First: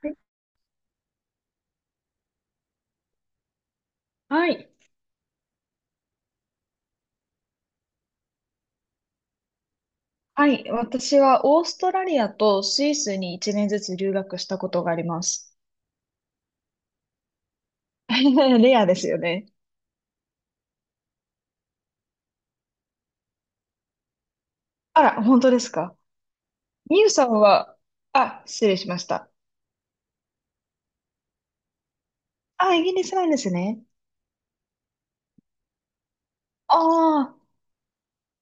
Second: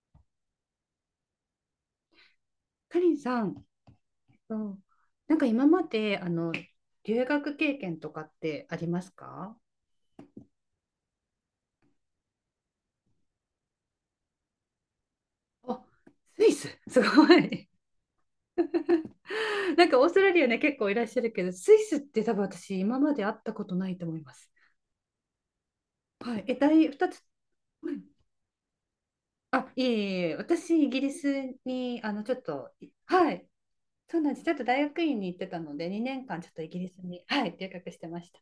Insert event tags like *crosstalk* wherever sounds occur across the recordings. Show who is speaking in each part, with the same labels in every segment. Speaker 1: はい
Speaker 2: かりんさん、
Speaker 1: は
Speaker 2: う
Speaker 1: い、
Speaker 2: ん、今まで留学経験とかってありますか？
Speaker 1: 私はオーストラリアとスイスに1年ずつ留学したことがあります。
Speaker 2: あ、スイス、すごい。
Speaker 1: *laughs* レアですよね。
Speaker 2: *laughs* なんかオーストラリアね、結構いらっしゃるけど、スイスって多分私、今まで会ったことないと思います。
Speaker 1: あら、本当ですか。
Speaker 2: はい、第2
Speaker 1: ミ
Speaker 2: つ。
Speaker 1: ユさんは、
Speaker 2: うん。
Speaker 1: あ、失礼しました。
Speaker 2: あ、いえいえ、私、イギリスに、ちょっと、
Speaker 1: あ、イ
Speaker 2: い
Speaker 1: ギリスなん
Speaker 2: は
Speaker 1: で
Speaker 2: い、
Speaker 1: すね。
Speaker 2: そうなんです。ちょっと大学院に行ってたので、2年間、ちょっとイ
Speaker 1: あ
Speaker 2: ギリスに、
Speaker 1: あ、
Speaker 2: はい、留学してました。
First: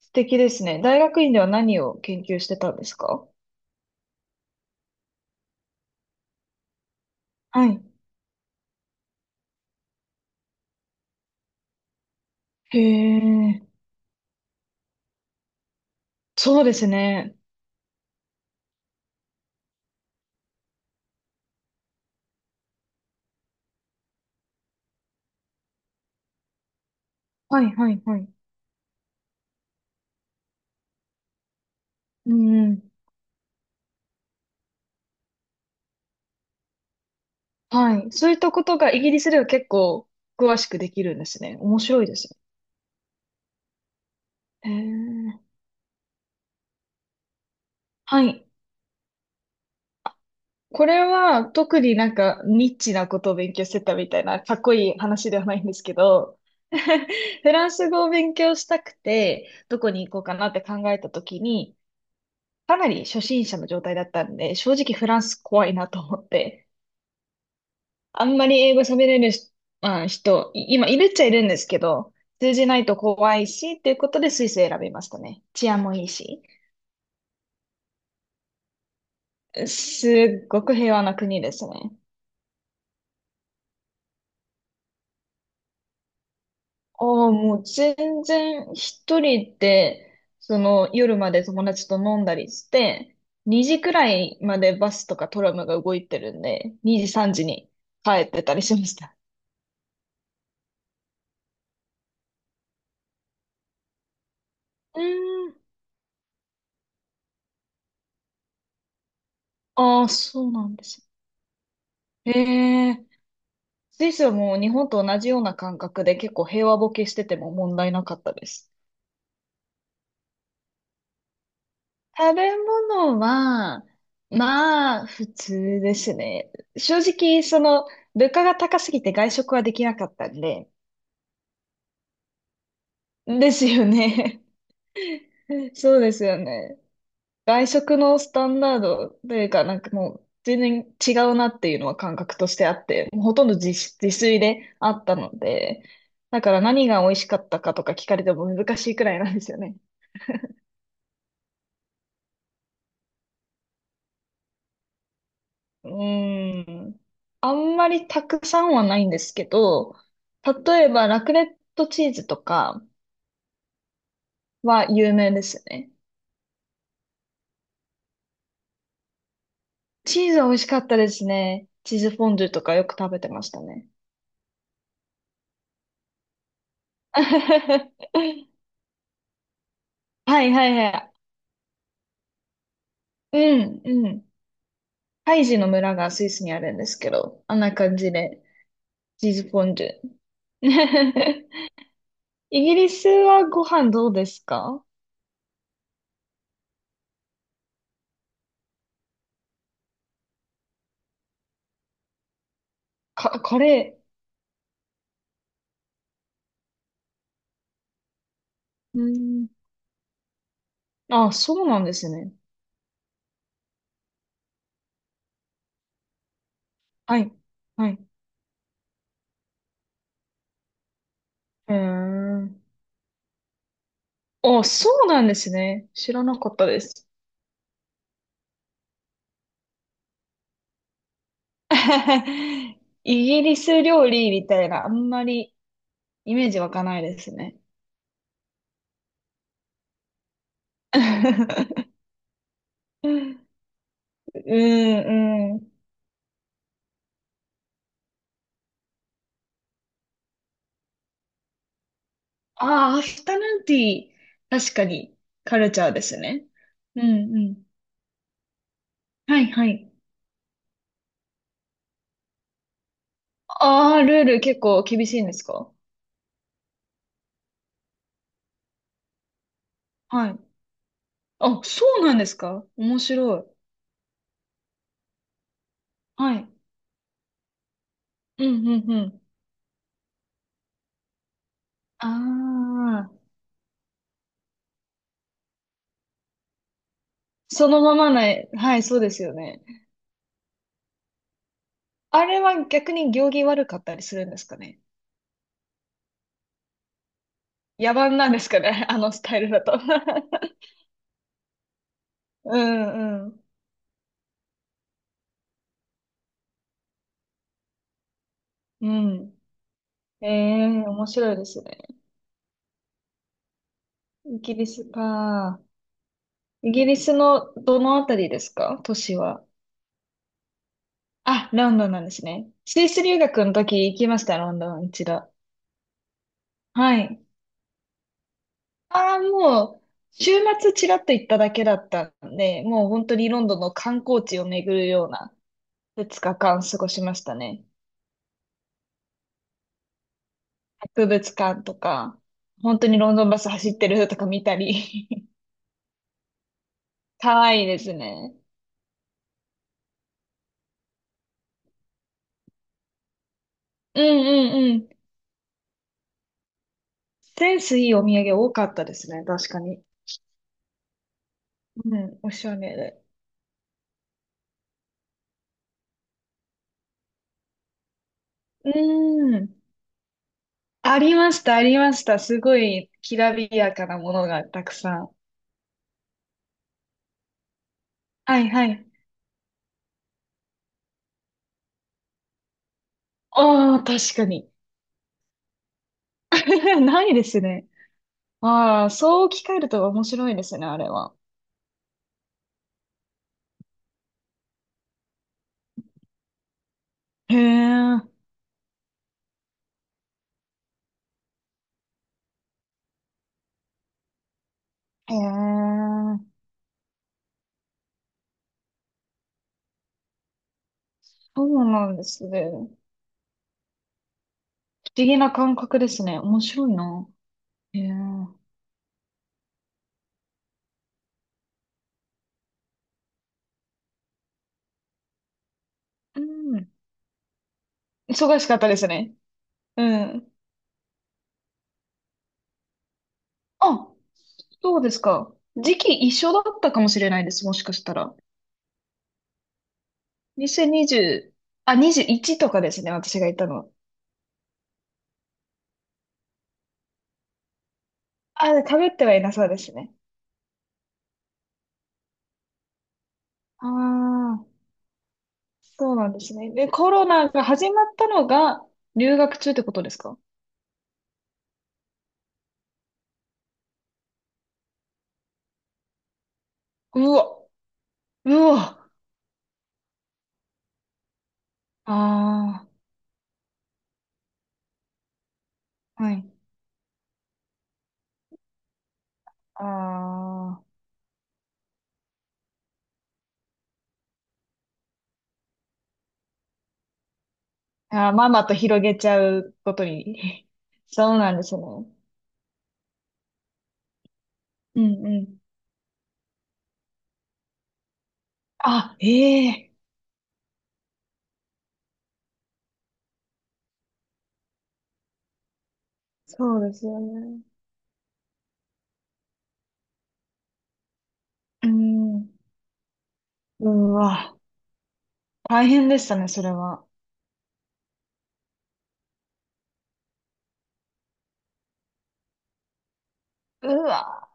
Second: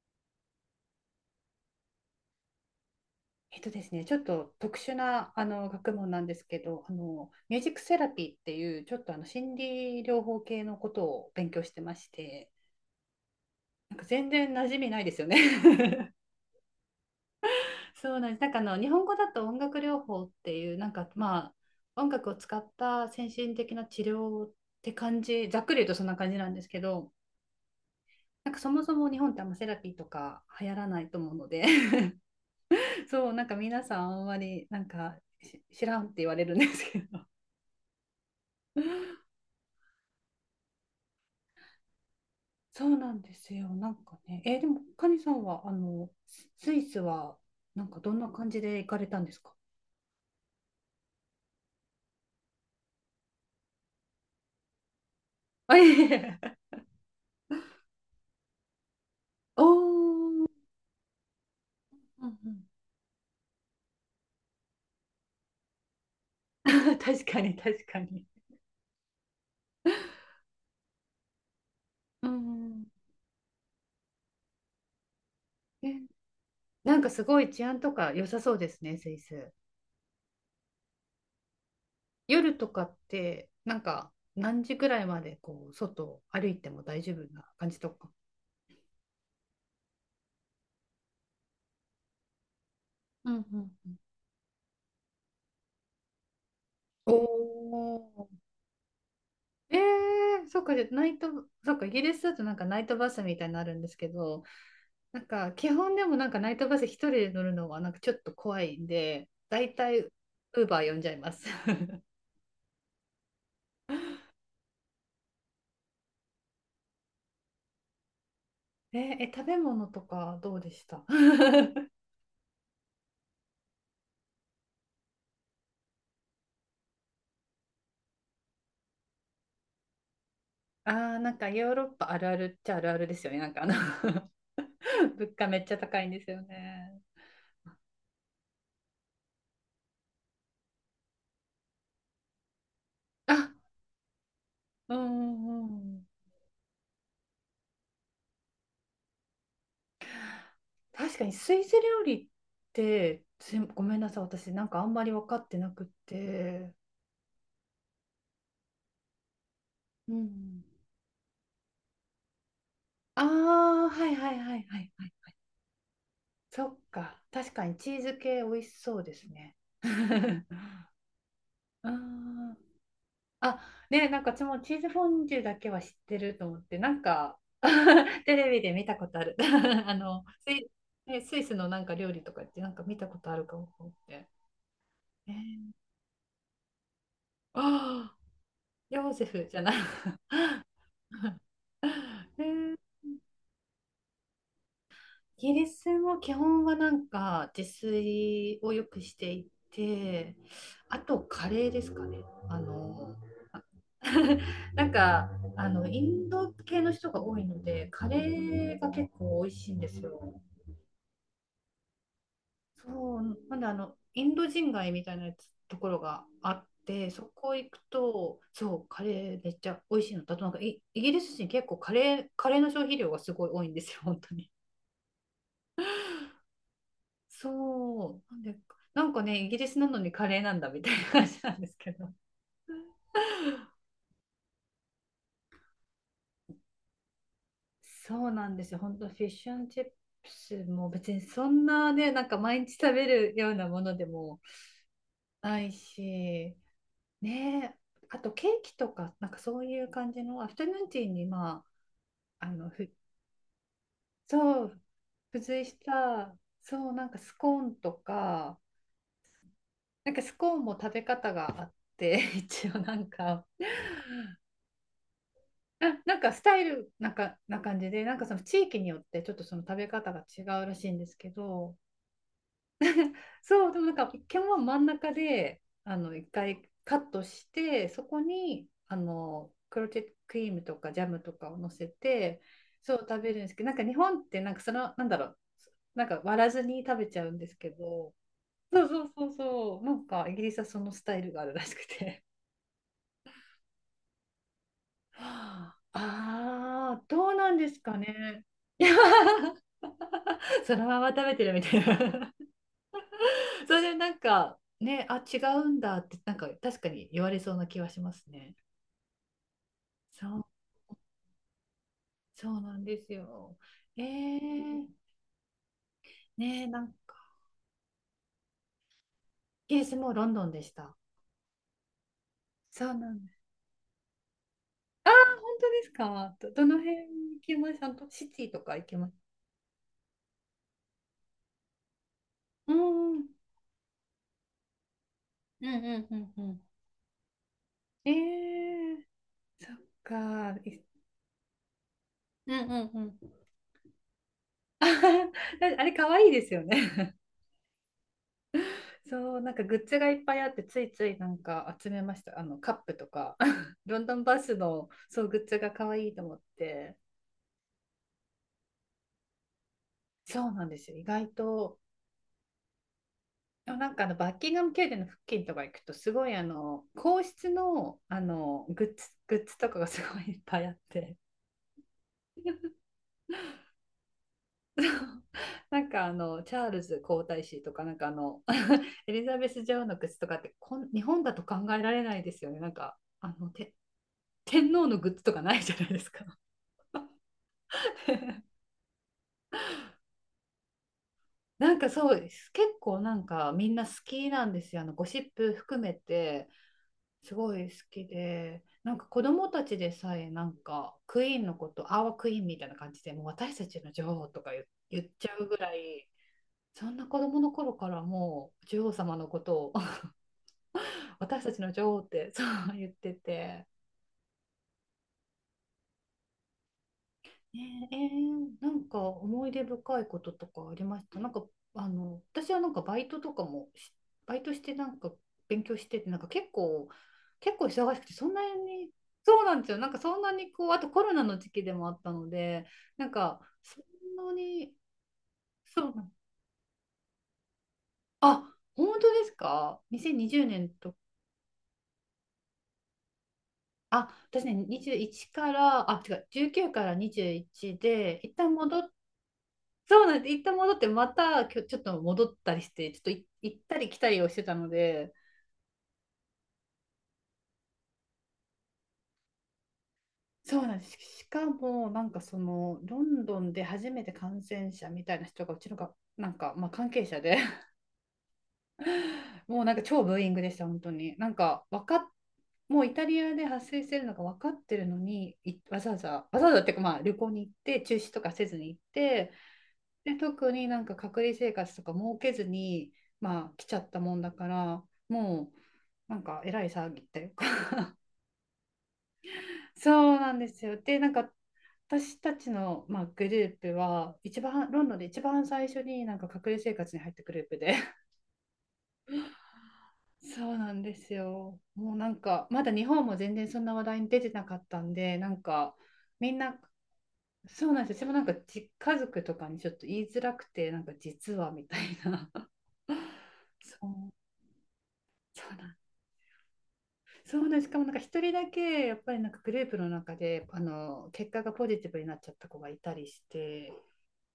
Speaker 1: 素敵ですね。大学院では何を研究してたんですか？
Speaker 2: えっとですね、ちょっと特殊な学問なんですけど、ミュー
Speaker 1: は
Speaker 2: ジック
Speaker 1: い。
Speaker 2: セラピーっていうちょっとあの心理療法系のことを勉強してまして、
Speaker 1: へえ、
Speaker 2: なんか全然馴染みないですよね。
Speaker 1: そうですね。
Speaker 2: *laughs* そうなんです。なんか日本語だと音楽療法っていう、なんか、まあ音楽を使った先進的な治療って感じ、ざっくり言うとそんな感じなんですけど、
Speaker 1: はい、はい、はい。
Speaker 2: なんかそもそも日本ってあんまセラピーとか流行らないと思うので。 *laughs*
Speaker 1: うん、うん。
Speaker 2: そうなんか皆さんあんまりなんかし知らんって言われるんですけど、
Speaker 1: はい。そういったことがイギリスでは結構詳しくできるんですね。面白いです
Speaker 2: そうなんですよ。なんかね、えーで
Speaker 1: ね。へ
Speaker 2: も、カニさん
Speaker 1: え、
Speaker 2: は、イスは、なんかどん
Speaker 1: は
Speaker 2: な
Speaker 1: い。
Speaker 2: 感じで行かれたんですか？
Speaker 1: これは特になんかニッチなことを勉強してたみたいなかっこいい話ではない
Speaker 2: *laughs*
Speaker 1: んで
Speaker 2: あ、い
Speaker 1: すけ
Speaker 2: えい
Speaker 1: ど、
Speaker 2: え。
Speaker 1: *laughs* フランス語を勉強したくて、
Speaker 2: お
Speaker 1: どこに行こうかな
Speaker 2: ー、
Speaker 1: って考えた時に、
Speaker 2: うんうん。
Speaker 1: かなり初心者の状態だったんで、正直フランス怖いなと思って、
Speaker 2: *laughs* 確かに、確かに。
Speaker 1: あんまり英語喋れるし、まあ、今いるっちゃいるんですけど、
Speaker 2: う
Speaker 1: 通じ
Speaker 2: んう
Speaker 1: ない
Speaker 2: ん。
Speaker 1: と怖いし、っていうことでスイス選びましたね。治安
Speaker 2: え、
Speaker 1: もいいし、
Speaker 2: なんかすごい治安とか良さそうですね、スイス。
Speaker 1: すっごく平和な国ですね。
Speaker 2: 夜とかって、なんか何時ぐらいまでこう外を歩いても大
Speaker 1: あ
Speaker 2: 丈夫
Speaker 1: あ、
Speaker 2: な
Speaker 1: もう
Speaker 2: 感じと
Speaker 1: 全
Speaker 2: か。
Speaker 1: 然一人で、その夜まで友達と飲んだりして、
Speaker 2: うんう
Speaker 1: 2
Speaker 2: ん
Speaker 1: 時
Speaker 2: う
Speaker 1: く
Speaker 2: ん。
Speaker 1: らいまでバスとかトラムが動いてるんで、2時3時
Speaker 2: お
Speaker 1: に帰っ
Speaker 2: お。
Speaker 1: てたりしました。
Speaker 2: えー、そっか、じゃあナイト、そっか、イギリスだとなんかナイトバスみたいなのあるんですけど、
Speaker 1: う
Speaker 2: なん
Speaker 1: ー
Speaker 2: か
Speaker 1: ん。
Speaker 2: 基本でもなんかナイトバス一人で乗るのはなんかちょっと怖いんで、だいたい
Speaker 1: ああ、
Speaker 2: ウ
Speaker 1: そうな
Speaker 2: ー
Speaker 1: ん
Speaker 2: バ
Speaker 1: で
Speaker 2: ー呼ん
Speaker 1: す
Speaker 2: じゃいます。*laughs*
Speaker 1: ね。へえ。スイスはもう日本と同じような感覚で結構平和ボケしてても問題なかったです。
Speaker 2: え、え、食べ物とかどうでした？ *laughs*
Speaker 1: 食べ物は、まあ、普通ですね。正直、その、物価が高すぎて外食はできなかったんで、
Speaker 2: あー、なんかヨーロッパあるあるっちゃあるあるですよね。
Speaker 1: *laughs*
Speaker 2: な
Speaker 1: で
Speaker 2: んか
Speaker 1: すよね。
Speaker 2: *laughs* 物価めっち
Speaker 1: *laughs*
Speaker 2: ゃ
Speaker 1: そ
Speaker 2: 高
Speaker 1: う
Speaker 2: いん
Speaker 1: で
Speaker 2: で
Speaker 1: す
Speaker 2: す
Speaker 1: よ
Speaker 2: よ
Speaker 1: ね。
Speaker 2: ね。
Speaker 1: 外食のスタンダードというか、なんかもう全然違うなっていうのは感覚としてあって、もうほとん
Speaker 2: あ、
Speaker 1: ど自炊であ
Speaker 2: うん
Speaker 1: ったの
Speaker 2: う
Speaker 1: で、
Speaker 2: んうん。
Speaker 1: だから何が美味しかったかとか聞かれても難しいくらいなんですよね。
Speaker 2: 確かにスイス料理って、すいごめんなさい、私なんかあんまり分かってなく
Speaker 1: うー
Speaker 2: て。
Speaker 1: ん。あんまりたくさんはないんですけど、
Speaker 2: うん。
Speaker 1: 例えばラクレットチーズとか
Speaker 2: ああ、はいはいはいは
Speaker 1: は
Speaker 2: いは
Speaker 1: 有
Speaker 2: い。
Speaker 1: 名ですよね。
Speaker 2: そっか、確かにチーズ系美味しそうですね。
Speaker 1: チーズは美味しかっ
Speaker 2: *laughs*
Speaker 1: たですね。
Speaker 2: あ
Speaker 1: チーズフォンデュ
Speaker 2: ー、
Speaker 1: とかよく食べてました
Speaker 2: あ、
Speaker 1: ね。
Speaker 2: ねえ、なんか私もチーズフォンデュだけは知ってると思って、なんか
Speaker 1: *laughs* は
Speaker 2: *laughs* テレビで見たことある。*laughs*
Speaker 1: いはい
Speaker 2: スイ、
Speaker 1: は
Speaker 2: ね、スイスのなんか料理とかってなんか見たことあ
Speaker 1: い。
Speaker 2: るか
Speaker 1: う
Speaker 2: も
Speaker 1: ん
Speaker 2: と思っ
Speaker 1: うん。
Speaker 2: て。え
Speaker 1: ハイジの
Speaker 2: ー、
Speaker 1: 村がスイスにあるんですけど、あんな感じ
Speaker 2: ああ、
Speaker 1: で、
Speaker 2: ヨーゼ
Speaker 1: チーズ
Speaker 2: フじ
Speaker 1: フ
Speaker 2: ゃ
Speaker 1: ォ
Speaker 2: ない。
Speaker 1: ンデュ。
Speaker 2: *laughs*
Speaker 1: *laughs*
Speaker 2: え
Speaker 1: イギ
Speaker 2: ー、
Speaker 1: リスはご飯どうですか？
Speaker 2: イギリスも基本はなんか自炊をよくしていて、あとカレーですかね。あの
Speaker 1: か、カレ
Speaker 2: *laughs* なんかインド系の人が多いのでカレーが
Speaker 1: ー。
Speaker 2: 結
Speaker 1: う
Speaker 2: 構美味
Speaker 1: ん。
Speaker 2: しいんですよ。
Speaker 1: あ、そうなんですね。
Speaker 2: そうなんでインド人街みたいなやつところがあって、
Speaker 1: は
Speaker 2: そ
Speaker 1: い。
Speaker 2: こ行く
Speaker 1: はい。
Speaker 2: と、そうカレーめっちゃ美味しいのだと、なんかイギリス人結
Speaker 1: うー
Speaker 2: 構カレー
Speaker 1: ん。
Speaker 2: の消費量がすごい多いんですよ本当に。
Speaker 1: あ、そうなんですね。知らなかったです。
Speaker 2: そうなんで、なんかねイギリスなのにカレーなんだみたいな感じなんですけど。
Speaker 1: *laughs* イギリス料理みたいな、あんまりイメージ湧かないですね。
Speaker 2: そうなんですよ。本当フィッシュンチップスも別にそんな
Speaker 1: *laughs*
Speaker 2: ね、なんか毎日食べ
Speaker 1: う
Speaker 2: る
Speaker 1: ん、
Speaker 2: ようなものでも
Speaker 1: う
Speaker 2: ない
Speaker 1: ん。
Speaker 2: し、ねえ、あとケーキとか、なんかそういう感じのアフタヌーンティーに、まあ、
Speaker 1: ああ、アフタヌーンティー、
Speaker 2: そ
Speaker 1: 確
Speaker 2: う、
Speaker 1: かに
Speaker 2: 付
Speaker 1: カ
Speaker 2: 随
Speaker 1: ル
Speaker 2: し
Speaker 1: チャーです
Speaker 2: た、
Speaker 1: ね。
Speaker 2: そう、
Speaker 1: う
Speaker 2: なんかス
Speaker 1: んう
Speaker 2: コー
Speaker 1: ん。
Speaker 2: ンとか、
Speaker 1: はいはい。
Speaker 2: なんかスコーンも食べ方があって、*laughs* 一応なんか、
Speaker 1: ああ、ルール結構厳しいんですか？
Speaker 2: なんかスタイルなんかな感じで、なんかその地域によってちょっとその食べ方が
Speaker 1: は
Speaker 2: 違
Speaker 1: い。
Speaker 2: うらしいんですけ
Speaker 1: あ、
Speaker 2: ど、
Speaker 1: そうなんですか？面白い。
Speaker 2: そう、でもなんか一見は真ん中で、一
Speaker 1: はい。
Speaker 2: 回カットして、そこ
Speaker 1: うん
Speaker 2: に、
Speaker 1: うんうん。
Speaker 2: クロテッドクリームとかジャムとかを乗せて、そう、
Speaker 1: あ
Speaker 2: 食べ
Speaker 1: あ、
Speaker 2: るんですけど、なんか日本ってなんかその、なんだろう、なんか割らずに食べちゃうんです
Speaker 1: そ
Speaker 2: け
Speaker 1: のまま
Speaker 2: ど、
Speaker 1: ない。はい、
Speaker 2: そう
Speaker 1: そう
Speaker 2: そ
Speaker 1: で
Speaker 2: う
Speaker 1: す
Speaker 2: そう
Speaker 1: よね。
Speaker 2: そう、なんかイギリスはそのスタイルがあるらしくて。
Speaker 1: あれは逆に行儀悪かったりするんですかね？
Speaker 2: *laughs* はああー、どうなんです
Speaker 1: 野
Speaker 2: か
Speaker 1: 蛮なんで
Speaker 2: ね。
Speaker 1: すか
Speaker 2: い
Speaker 1: ね？
Speaker 2: や、
Speaker 1: *laughs* あのスタイルだと。 *laughs*
Speaker 2: *laughs* そのまま食べてるみたいな。
Speaker 1: うんうん。
Speaker 2: それでなんかね、あ、違うんだってなんか確かに言われそうな気はしますね。
Speaker 1: うん。
Speaker 2: そ
Speaker 1: え
Speaker 2: う、
Speaker 1: え、面白いですね。
Speaker 2: そうなんですよ。え
Speaker 1: イギリス
Speaker 2: ー、
Speaker 1: か。
Speaker 2: ねえ、
Speaker 1: イ
Speaker 2: な
Speaker 1: ギ
Speaker 2: ん
Speaker 1: リス
Speaker 2: か、
Speaker 1: のどのあたりですか、都市は。
Speaker 2: ケースもロンドンでした。
Speaker 1: あ、ロンドンなんですね。ス
Speaker 2: そ
Speaker 1: イ
Speaker 2: う
Speaker 1: ス
Speaker 2: な
Speaker 1: 留
Speaker 2: んです。
Speaker 1: 学の時行きました、ロンドン一
Speaker 2: ああ、
Speaker 1: 度。
Speaker 2: 本当ですか。どの辺
Speaker 1: はい。
Speaker 2: 行きました？あとシティとか行きます？
Speaker 1: ああ、もう、週末ちらっと行っただけだったんで、
Speaker 2: う
Speaker 1: もう本
Speaker 2: ん、
Speaker 1: 当
Speaker 2: うん、
Speaker 1: にロンドンの観光地を巡るような
Speaker 2: うん、うん、
Speaker 1: 2
Speaker 2: う
Speaker 1: 日
Speaker 2: ん。
Speaker 1: 間過ごしましたね。
Speaker 2: ええー、そっか。い、
Speaker 1: 博物館とか、
Speaker 2: うん、う
Speaker 1: 本当
Speaker 2: ん、
Speaker 1: に
Speaker 2: う
Speaker 1: ロンドン
Speaker 2: ん。
Speaker 1: バス走ってるとか見た
Speaker 2: *laughs* あ、
Speaker 1: り。
Speaker 2: あれ、可愛いですよね。
Speaker 1: *laughs* かわいいですね。
Speaker 2: そうなんかグッズがいっぱいあって、ついついなんか集めました、あのカップとか。 *laughs* ロ
Speaker 1: うん
Speaker 2: ンドンバ
Speaker 1: う
Speaker 2: ス
Speaker 1: んう
Speaker 2: の
Speaker 1: ん。
Speaker 2: そうグッズが可愛いと思って、
Speaker 1: センスいいお土産多かったですね、確かに。
Speaker 2: そうなんですよ、意外と。
Speaker 1: うん、おしゃれで。
Speaker 2: でもなんかバッキンガム宮殿の付近とか行くとすごい皇室の
Speaker 1: う
Speaker 2: グッズ
Speaker 1: ん。
Speaker 2: とかがすごいいっぱいあっ
Speaker 1: あり
Speaker 2: て。
Speaker 1: ました、ありました。すご
Speaker 2: *laughs*
Speaker 1: い、きらびやかなものがたくさん。
Speaker 2: なんかチャールズ皇太子とかなんか
Speaker 1: はいは
Speaker 2: *laughs*
Speaker 1: い。
Speaker 2: エリザベス女王のグッズとかってこん日本だと考えられないですよね、なんかあのて
Speaker 1: ああ、確かに。
Speaker 2: 天皇のグッズとかないじゃないですか。
Speaker 1: *laughs* ないですね。ああ、そう置き換えると面白いですね、あれは。
Speaker 2: なんかそうです。結構なんかみんな好きなんですよ。あのゴシップ含めてす
Speaker 1: へ
Speaker 2: ごい好
Speaker 1: え。
Speaker 2: きで、なんか子供たちでさえなんかクイーンのこと、アワークイーンみたいな感じで、もう私たちの女王とか言っ
Speaker 1: へ
Speaker 2: ちゃうぐらい、
Speaker 1: え。
Speaker 2: そんな子供の頃からもう女王様のことを *laughs* 私
Speaker 1: そ
Speaker 2: たち
Speaker 1: う
Speaker 2: の
Speaker 1: な
Speaker 2: 女
Speaker 1: ん
Speaker 2: 王
Speaker 1: で
Speaker 2: っ
Speaker 1: す
Speaker 2: てそ
Speaker 1: ね。不
Speaker 2: う
Speaker 1: 思
Speaker 2: 言ってて、
Speaker 1: 議な感覚ですね。面白いな。へ
Speaker 2: ね
Speaker 1: え。
Speaker 2: えー、なんか思い出深いこととかありました？なんか私はなんかバイトとかもバイトしてなんか勉強してて、なん
Speaker 1: う
Speaker 2: か結
Speaker 1: ん。
Speaker 2: 構、結構忙しくて、そん
Speaker 1: 忙
Speaker 2: な
Speaker 1: しかったです
Speaker 2: に、
Speaker 1: ね。
Speaker 2: そうなんですよ、なん
Speaker 1: う
Speaker 2: かそん
Speaker 1: ん。
Speaker 2: なにこう、あとコロナの時期でもあったので、なんかそ
Speaker 1: あ、
Speaker 2: んなに。
Speaker 1: そうですか。時
Speaker 2: そうな
Speaker 1: 期
Speaker 2: ん、
Speaker 1: 一緒だったかもしれないです、もしかしたら。
Speaker 2: あ、本当ですか？2020年と。
Speaker 1: 2020、あ、21とかですね、私がいたのは。
Speaker 2: あ、私ね21から、あ違う、19から21で一旦
Speaker 1: あ、か
Speaker 2: 戻
Speaker 1: ぶ
Speaker 2: っ、
Speaker 1: ってはいなそうですね。
Speaker 2: そうなんです。一旦戻って、またきょちょっと戻ったりして、ちょっとい行っ
Speaker 1: あ
Speaker 2: たり来たりをして
Speaker 1: あ、
Speaker 2: たので、
Speaker 1: そうなんですね。で、コロナが始まったのが留学中ってことですか？
Speaker 2: そうなんです。しかも、なんかその、ロンドンで初めて感染者みたいな人が、うちのが、なんか、まあ、関係
Speaker 1: う
Speaker 2: 者で。
Speaker 1: わ、うわ、
Speaker 2: *laughs* もうなんか超ブーイングでした、本当に。なんか、わかっ、
Speaker 1: あ
Speaker 2: もうイタリアで発生してるのが分かってるのに、わざわ
Speaker 1: あ、は
Speaker 2: ざ、わ
Speaker 1: い。
Speaker 2: ざわざっていうか、まあ、旅行に行って、中止とかせずに行って、
Speaker 1: あ
Speaker 2: で、特にな
Speaker 1: ー
Speaker 2: んか隔離生活とか設けずに、まあ、来ちゃったもんだから、もう、なんかえらい騒ぎっていうか。
Speaker 1: あー、ママと広げちゃう
Speaker 2: *laughs*
Speaker 1: こと
Speaker 2: そうなんで
Speaker 1: に。
Speaker 2: すよ、
Speaker 1: *laughs*
Speaker 2: で、なん
Speaker 1: そう
Speaker 2: か
Speaker 1: なんですね。
Speaker 2: 私たちの、まあ、グループは一番
Speaker 1: う
Speaker 2: ロンドンで
Speaker 1: ん
Speaker 2: 一
Speaker 1: うん。
Speaker 2: 番最初になんか隔離生活に入ったグループで。
Speaker 1: あ、ええ、
Speaker 2: *laughs* そうなんですよ、もうなんかまだ日本も全然そんな話題に出てなかったんで、なんかみん
Speaker 1: そ
Speaker 2: な。
Speaker 1: うですよね。
Speaker 2: そうなんですよ、私もなんか家族とかにちょっと言いづらくて、なんか実はみ
Speaker 1: う
Speaker 2: たい
Speaker 1: ん。
Speaker 2: な。 *laughs*
Speaker 1: う
Speaker 2: そう、
Speaker 1: わ、
Speaker 2: そうな
Speaker 1: 大
Speaker 2: ん、
Speaker 1: 変でしたね、それは。
Speaker 2: そうなんです。しかもなんか一人だけやっぱりなんかグループの中で結果がポジティブになっちゃった子がいたりし
Speaker 1: う
Speaker 2: て、
Speaker 1: わ、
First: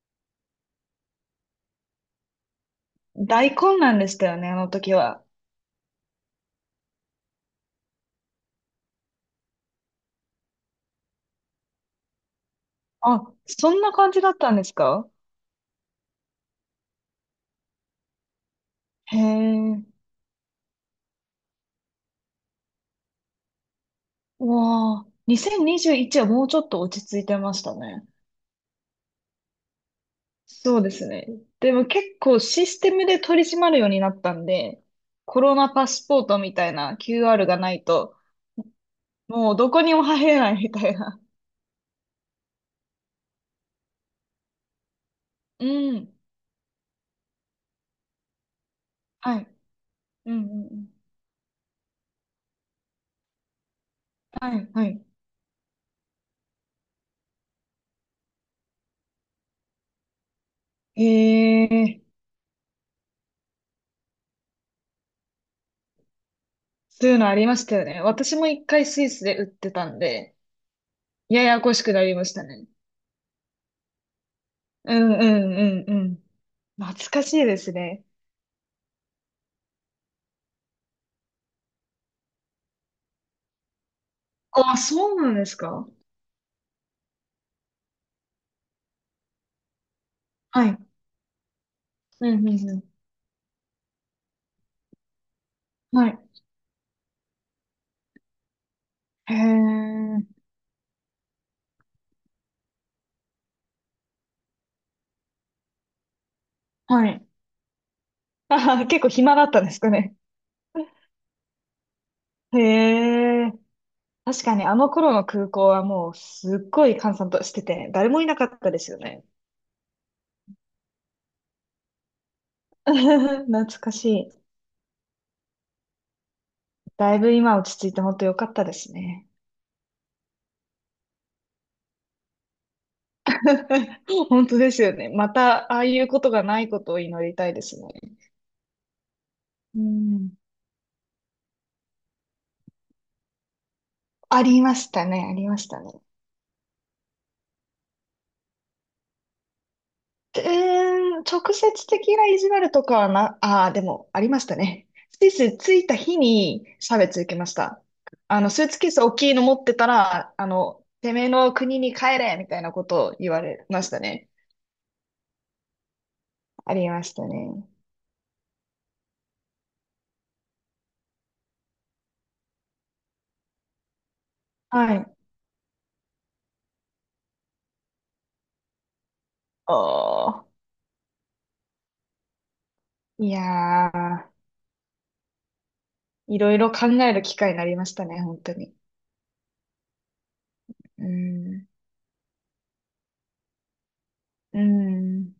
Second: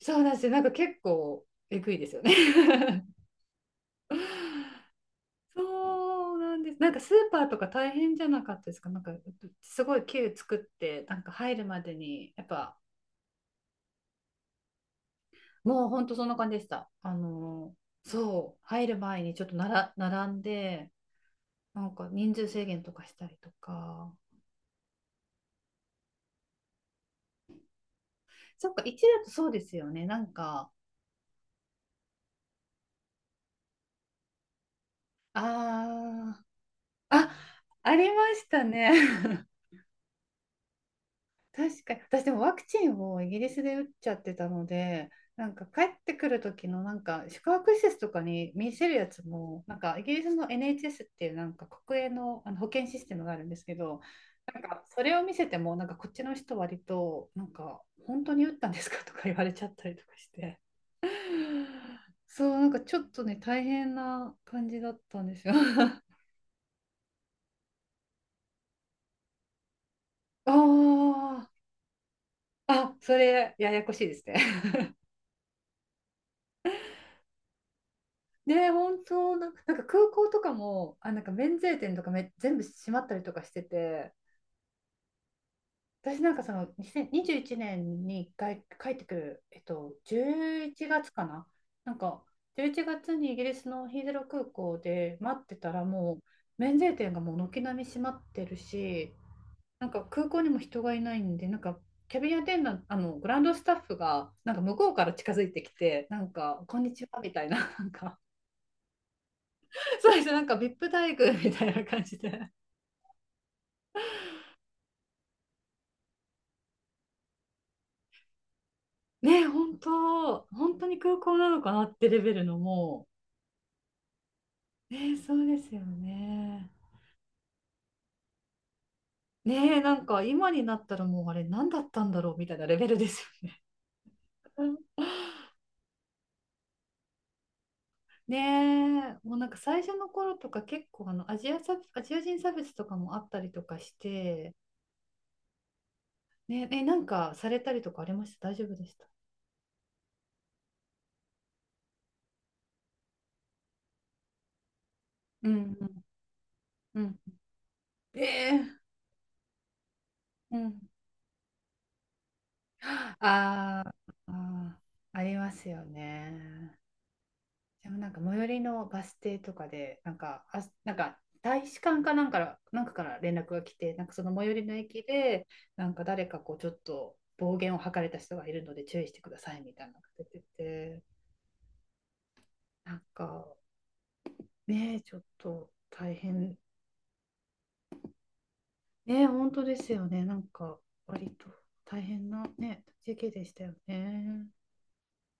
Speaker 2: そうなんですよ、なんか結構えぐいですよね。 *laughs*
Speaker 1: 大混乱でしたよね、あの時は。
Speaker 2: そうなんです、なんかスーパーとか大変じゃなかったですか？なんかすごいキュー作ってなんか入るまでにやっぱ、
Speaker 1: あ、そんな感じだったんですか？
Speaker 2: もう本当そんな感じでした、あのそう入る
Speaker 1: へ
Speaker 2: 前にちょっとな
Speaker 1: え。
Speaker 2: ら並んで、なんか人数制限とかしたりとか。
Speaker 1: うわあ、2021はもうちょっと落ち着いてましたね。
Speaker 2: そっか1だとそうですよね、なんか。
Speaker 1: そうですね。でも結構システムで取り締まるようになったんで、コロナパスポー
Speaker 2: あ
Speaker 1: ト
Speaker 2: あ、
Speaker 1: みたいな
Speaker 2: あ
Speaker 1: QR がない
Speaker 2: あ、り
Speaker 1: と、
Speaker 2: ましたね。*laughs*
Speaker 1: もうどこにも入れないみたいな。
Speaker 2: 確かに。私でもワクチンをイギリスで打っちゃってたので、なんか
Speaker 1: う
Speaker 2: 帰って
Speaker 1: ん。
Speaker 2: くる時のなんか宿泊施設とかに見せるやつ
Speaker 1: はい。
Speaker 2: も、なんかイギリ
Speaker 1: うん
Speaker 2: ス
Speaker 1: う
Speaker 2: の
Speaker 1: んうん。
Speaker 2: NHS っていうなんか国営の、保険システムがあるんですけど、
Speaker 1: は
Speaker 2: なん
Speaker 1: い、
Speaker 2: か
Speaker 1: は
Speaker 2: そ
Speaker 1: い。
Speaker 2: れを見せても、なんかこっちの人割と、なんか本当に打ったんですかとか言われちゃったりとかして。
Speaker 1: へえ、
Speaker 2: *laughs* そう、なんかちょっとね、大変な感じだったんですよ。*laughs* あ
Speaker 1: そういうのありましたよね。私も一回スイスで売ってたんで、や
Speaker 2: あ。
Speaker 1: やこしくなりましたね。
Speaker 2: あ、それややこしいですね。*laughs*
Speaker 1: うんうんうんうん。懐かしいですね。
Speaker 2: ね、本当な、なんか空港とかも、あ、なんか免税店とかめ全部閉まったりとかしてて、
Speaker 1: あ、そうなんですか？
Speaker 2: 私なんかその2021年に一回帰ってくる、
Speaker 1: は
Speaker 2: 11
Speaker 1: い。
Speaker 2: 月かな。なんか
Speaker 1: うんうん
Speaker 2: 11
Speaker 1: う
Speaker 2: 月にイギリスのヒースロー空港で待ってたら、
Speaker 1: ん。は
Speaker 2: も
Speaker 1: い。
Speaker 2: う免税店がもう軒並み閉まってるし、
Speaker 1: へ
Speaker 2: なんか空港
Speaker 1: え。
Speaker 2: にも人がいないんで、なんかキャビンアテンダント、グランドスタッフがなんか向こうから近づいてきて、なんか、こんにち
Speaker 1: は
Speaker 2: は
Speaker 1: い。
Speaker 2: みたいな、なんか。
Speaker 1: *laughs* あはは、結構暇だったんですか
Speaker 2: *laughs* そう
Speaker 1: ね。
Speaker 2: ですね、なんかビップ待遇、 *laughs* みたいな感じで、
Speaker 1: へえ。確かにあの頃の空港はもうすっごい閑散としてて、誰もいなかったですよね。
Speaker 2: ねえ本当、本当に空港なのかなってレベルのも、
Speaker 1: *laughs* 懐かしい。
Speaker 2: うね、えそうですよね、
Speaker 1: だいぶ今落ち着いて本当良かったですね。
Speaker 2: ねえ、なんか今になったらもうあれ何だったんだろうみたいなレベルですよね。
Speaker 1: *laughs* 本当
Speaker 2: う
Speaker 1: ですよ
Speaker 2: ん、
Speaker 1: ね。またああいうことがないことを祈りたいですね。
Speaker 2: ねえ、もうなんか
Speaker 1: う
Speaker 2: 最初の頃
Speaker 1: ん。
Speaker 2: とか結構アジア差別、アジア人差別とかもあったりとかし
Speaker 1: あ
Speaker 2: て、
Speaker 1: りましたね。ありましたね。
Speaker 2: ねえ、えなんかされたりとかありました？大丈夫でした？
Speaker 1: うーん、直接的な意地悪とかはな、ああ、でもありましたね。スイ
Speaker 2: うん
Speaker 1: ス着
Speaker 2: う
Speaker 1: いた
Speaker 2: ん
Speaker 1: 日に差
Speaker 2: うん
Speaker 1: 別受けました。あの、
Speaker 2: え
Speaker 1: スー
Speaker 2: え
Speaker 1: ツケース大きいの持ってたら、あ
Speaker 2: うん。
Speaker 1: の、てめえの国に帰れみたいなことを言われま
Speaker 2: あー、
Speaker 1: したね。
Speaker 2: あー、ありますよ
Speaker 1: あ
Speaker 2: ね。
Speaker 1: りましたね。
Speaker 2: でもなんか最寄りのバス停とかで、なんか、あ、なんか大使館かなんか、なんかから連絡が来て、なんかその最寄りの
Speaker 1: は
Speaker 2: 駅
Speaker 1: い。
Speaker 2: で、なんか誰かこうちょっと暴言を吐かれた人がいるので注意してくださいみたいなのが出て
Speaker 1: おー。
Speaker 2: て、なん
Speaker 1: い
Speaker 2: か
Speaker 1: やー、
Speaker 2: ね、ちょっと大
Speaker 1: いろ
Speaker 2: 変、
Speaker 1: いろ考える機会になりましたね、本当に。
Speaker 2: ね、本当ですよね、なんか
Speaker 1: うー
Speaker 2: 割と
Speaker 1: ん。
Speaker 2: 大変なね、時期でしたよね。
Speaker 1: うーん。